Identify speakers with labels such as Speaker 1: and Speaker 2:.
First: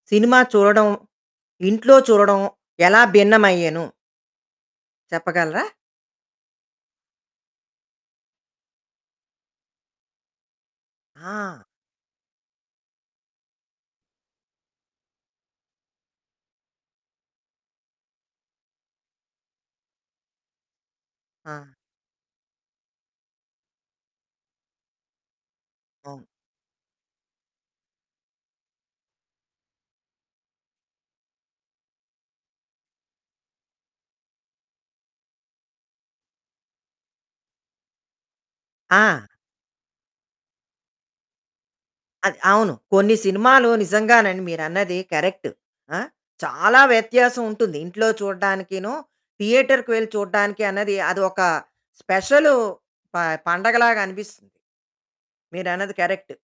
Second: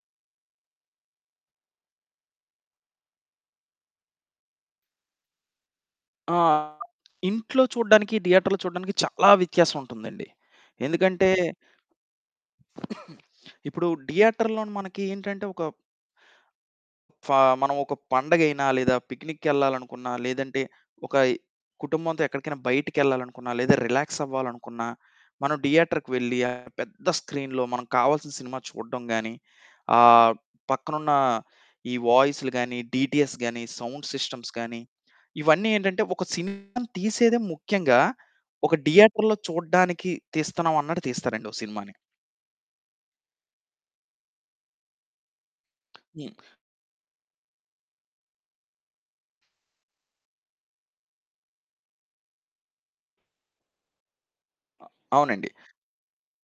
Speaker 1: Cinema చూడడం, ఇంట్లో చూడడం, ఎలా భిన్నమయ్యెను చెప్పగలరా?
Speaker 2: ఆ! ఇంట్లో చూడడానికి, థియేటర్‌లో చూడడానికి చాలా వ్యత్యాసవుంటందండి. ఎందుకంటే
Speaker 1: ఆ!
Speaker 2: ఇప్పుడు థియేటర్‌లోని మనకేంటంటే ఒక ఫా మనవొక పండగైనా లేదా పిక్నిక్కెళ్ళాలనుకున్నా, లేదంటే ఒక
Speaker 1: ఆ!
Speaker 2: కుటుంబంతో ఎక్కడికైనా బయటికెళ్ళాలనుకున్నా, లేదా రిలాక్సవ్వాలనుకున్నా, మనం థియేటర్‌కి
Speaker 1: అవును.
Speaker 2: వెళ్ళి, ఆ పెద్ద స్క్రీన్‌లో మనం కావాల్సిన సినిమా చూడడం గానీ, ఆహ్, పక్కనున్నా ఈ వాయిసులు గానీ, డీటీఎస్ గానీ, సౌండ్ సిస్టమ్స్ గానీ, ఇవన్నీ ఏంటంటే, ఒక సినిమాని తీసేదే ముఖ్యంగా ఒక
Speaker 1: ఆ!
Speaker 2: థియేటర్‌లో చూడడానికి తీస్తన్నావన్నట్టు తీస్తారండి ఓ సినిమాని.
Speaker 1: అది అవును. కొన్ని సినిమాలు నిజంగానండి మీరన్నది కరెక్టు. ఆ!
Speaker 2: హ్మ్.
Speaker 1: చాలా వ్యత్యాసవుంటుంది ఇంట్లో చూడ్డానికినూ, థియేటర్‌కి వెళ్లి చూడడానికి అన్నది అది ఒక స్పెషలూ ప పండగలాగనిపిస్తుంది.
Speaker 2: అ అవునండి.
Speaker 1: మీరన్నది కరెక్టు.